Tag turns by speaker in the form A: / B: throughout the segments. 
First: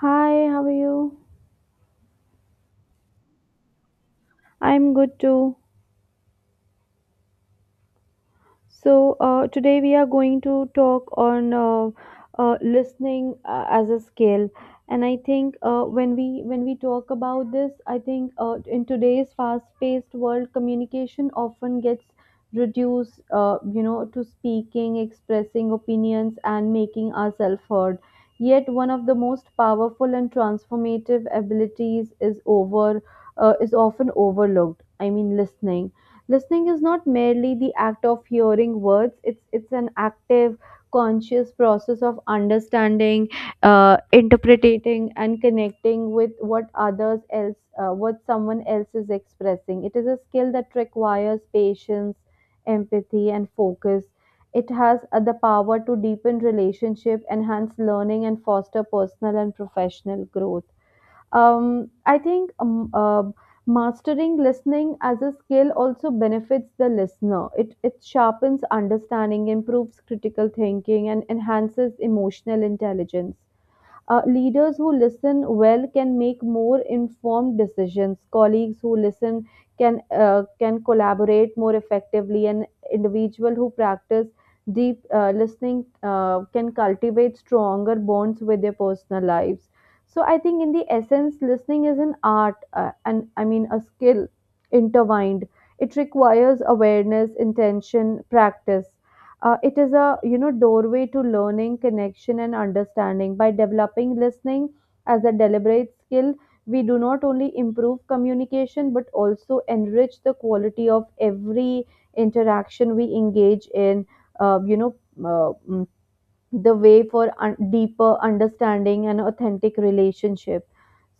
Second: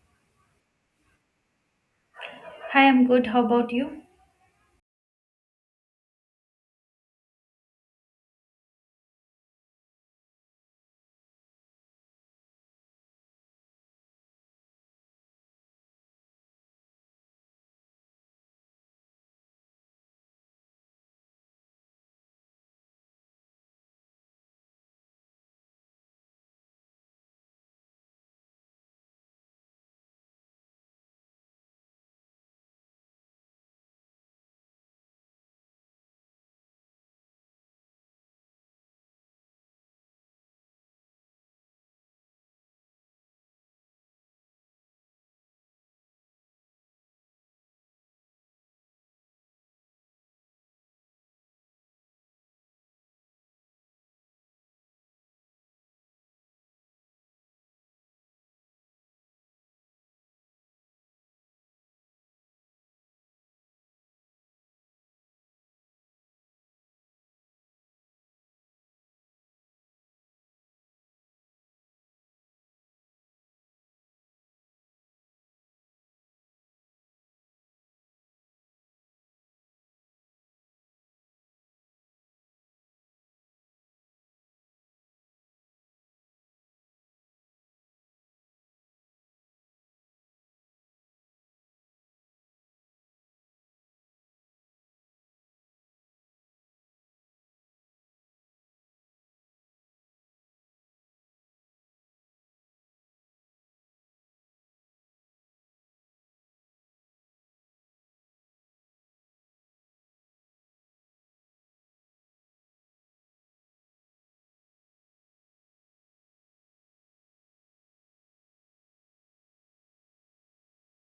A: Hi, how are you?
B: Hi, I'm good. How about you?
A: I'm good too. So today we are going to talk on listening as a skill. And I think when we talk about this, I think in today's fast-paced world, communication often gets reduced to speaking, expressing opinions, and making ourselves heard. Yet one of the most powerful and transformative abilities is over is often overlooked. I mean, Listening is not merely the act of hearing words, it's an active, conscious process of understanding, interpreting, and connecting with what someone else is expressing. It is a skill that requires patience, empathy, and focus. It has the power to deepen relationship, enhance learning, and foster personal and professional growth. I think Mastering listening as a skill also benefits the listener. It sharpens understanding, improves critical thinking, and enhances emotional intelligence. Leaders who listen well can make more informed decisions. Colleagues who listen can collaborate more effectively, and individual who practice deep listening can cultivate stronger bonds with their personal lives. So I think, in the essence, listening is an art, and I mean a skill intertwined. It requires awareness, intention, practice. It is a you know doorway to learning, connection, and understanding. By developing listening as a deliberate skill, we do not only improve communication but also enrich the quality of every interaction we engage in. Uh, you know. Uh, mm, the way for deeper understanding and authentic relationship.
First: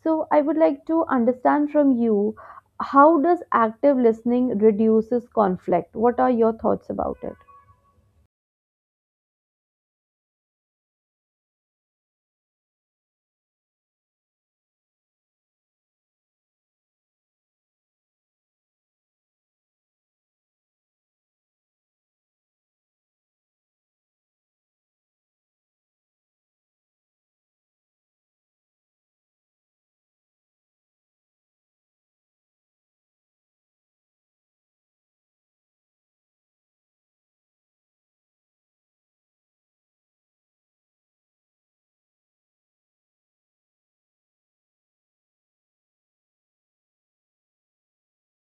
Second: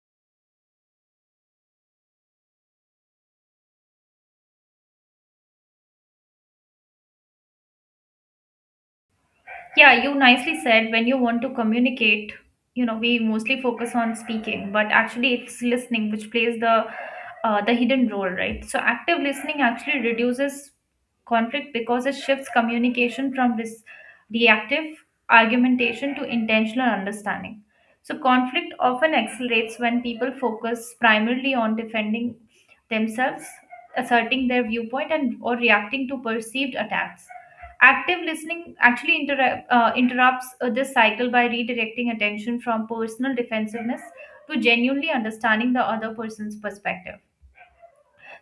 A: So I would like to understand from you, how does active listening reduces conflict? What are your thoughts about it?
B: Yeah, you nicely said when you want to communicate, you know, we mostly focus on speaking, but actually it's listening which plays the hidden role, right? So active listening actually reduces conflict because it shifts communication from this reactive argumentation to intentional understanding. So conflict often accelerates when people focus primarily on defending themselves, asserting their viewpoint and or reacting to perceived attacks. Active listening actually interrupts this cycle by redirecting attention from personal defensiveness to genuinely understanding the other person's perspective.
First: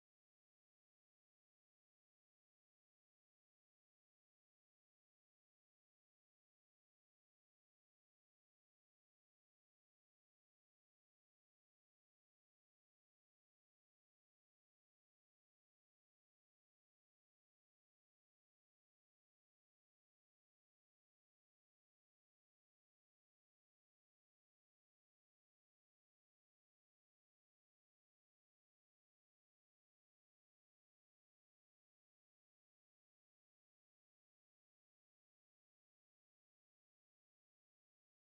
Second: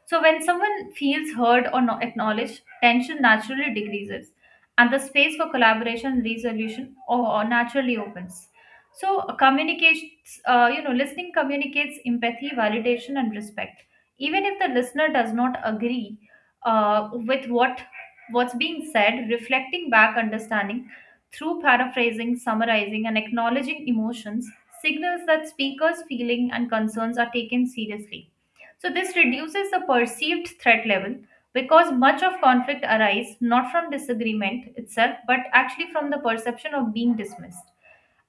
B: So, when someone feels heard or acknowledged, tension naturally decreases, and the space for collaboration and resolution or naturally opens. So, communicates, you know, listening communicates empathy, validation, and respect. Even if the listener does not agree with what's being said, reflecting back understanding through paraphrasing, summarizing, and acknowledging emotions signals that speakers' feeling and concerns are taken seriously. So this reduces the perceived threat level because much of conflict arises not from disagreement itself, but actually from the perception of being dismissed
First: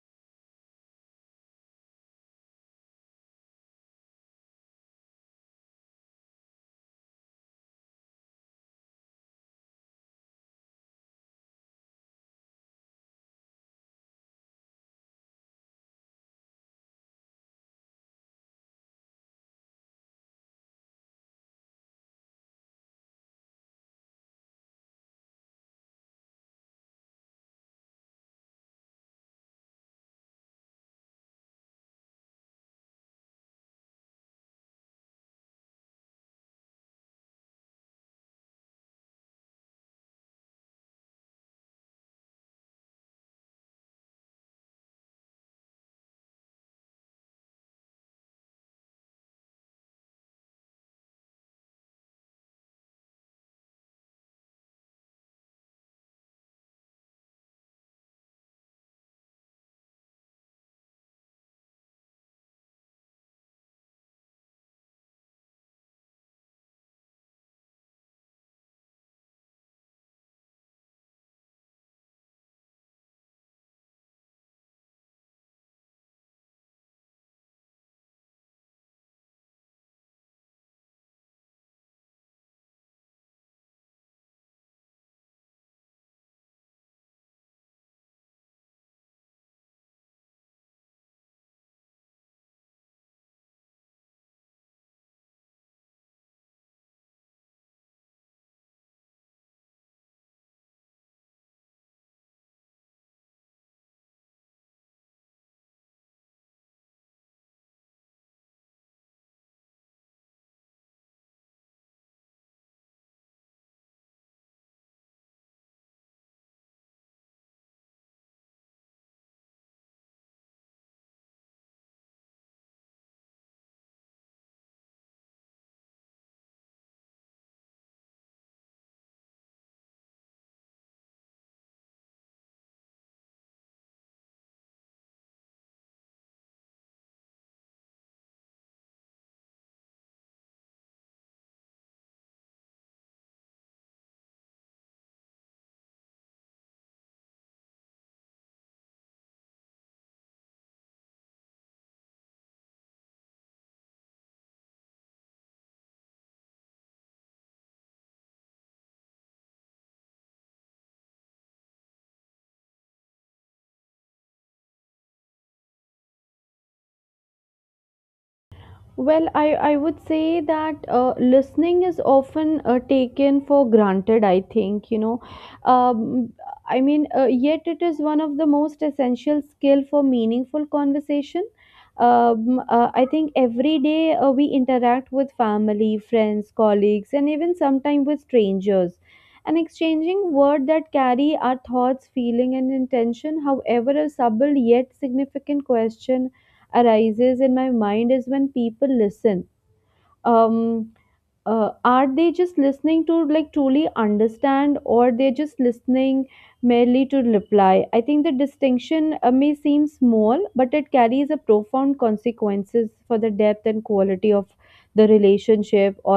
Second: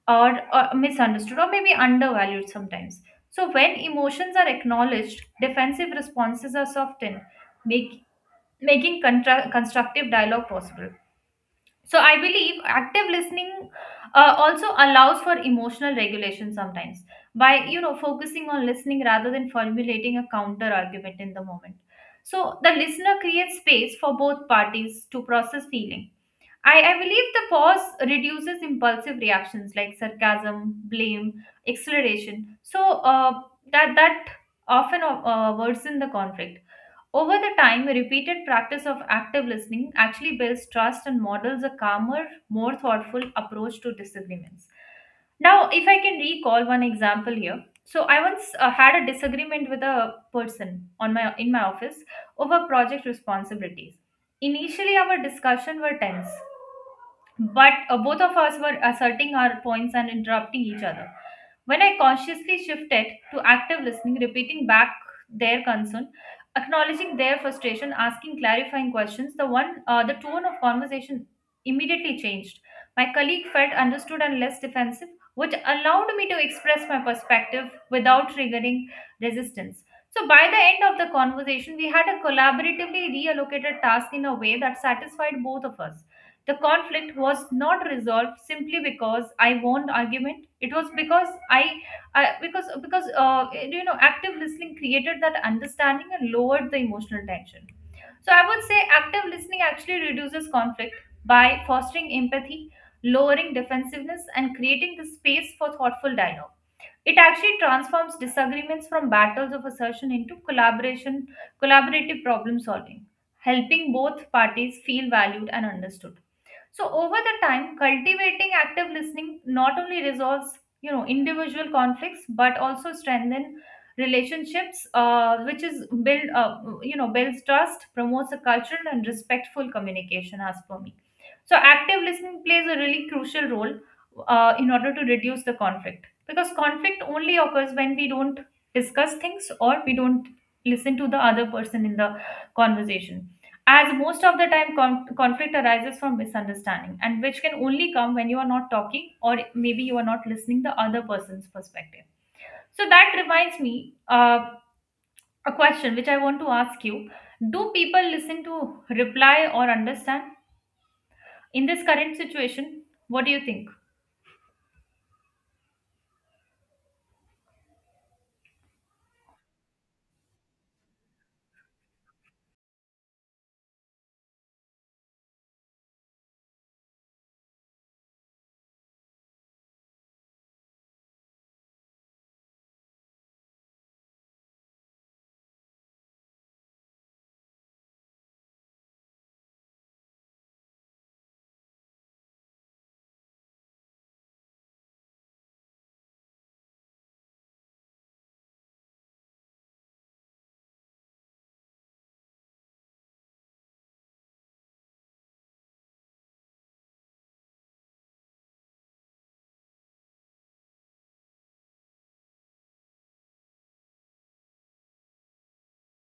B: or misunderstood or maybe undervalued sometimes. So when emotions are acknowledged, defensive responses are softened, make, making constructive dialogue possible. So I believe active listening also allows for emotional regulation sometimes by you know focusing on listening rather than formulating a counter argument in the moment. So the listener creates space for both parties to process feeling. I believe the pause reduces impulsive reactions like sarcasm, blame, acceleration. So that often worsens the conflict over the time, repeated practice of active listening actually builds trust and models a calmer, more thoughtful approach to disagreements. Now, if I can recall one example here. So, I once had a disagreement with a person on my in my office over project responsibilities. Initially, our discussion were tense, but both of us were asserting our points and interrupting each other. When I consciously shifted to active listening, repeating back their concern, acknowledging their frustration, asking clarifying questions, the tone of conversation immediately changed. My colleague felt understood and less defensive, which allowed me to express my perspective without triggering resistance. So by the end of the conversation, we had a collaboratively reallocated task in a way that satisfied both of us. The conflict was not resolved simply because I won the argument. It was because I because you know active listening created that understanding and lowered the emotional tension. So I would say active listening actually reduces conflict by fostering empathy, lowering defensiveness, and creating the space for thoughtful dialogue. It actually transforms disagreements from battles of assertion into collaborative problem solving, helping both parties feel valued and understood. So over the time, cultivating active listening not only resolves you know individual conflicts but also strengthen relationships, which is build you know builds trust, promotes a cultural and respectful communication. As per me. So active listening plays a really crucial role in order to reduce the conflict because conflict only occurs when we don't discuss things or we don't listen to the other person in the conversation. As most of the time, conflict arises from misunderstanding, and which can only come when you are not talking or maybe you are not listening the other person's perspective. So that reminds me a question which I want to ask you: Do people listen to reply or understand? In this current situation, what do you think?
A: Well, I would say that listening is often taken for granted, I think, you know. Um, Yet it is one of the most essential skill for meaningful conversation. I think every day we interact with family, friends, colleagues, and even sometimes with strangers. And exchanging words that carry our thoughts, feeling, and intention, however a subtle yet significant question arises in my mind is when people listen, um are they just listening to like truly understand, or they're just listening merely to reply? I think the distinction may seem small, but it carries a profound consequences for the depth and quality of the relationship,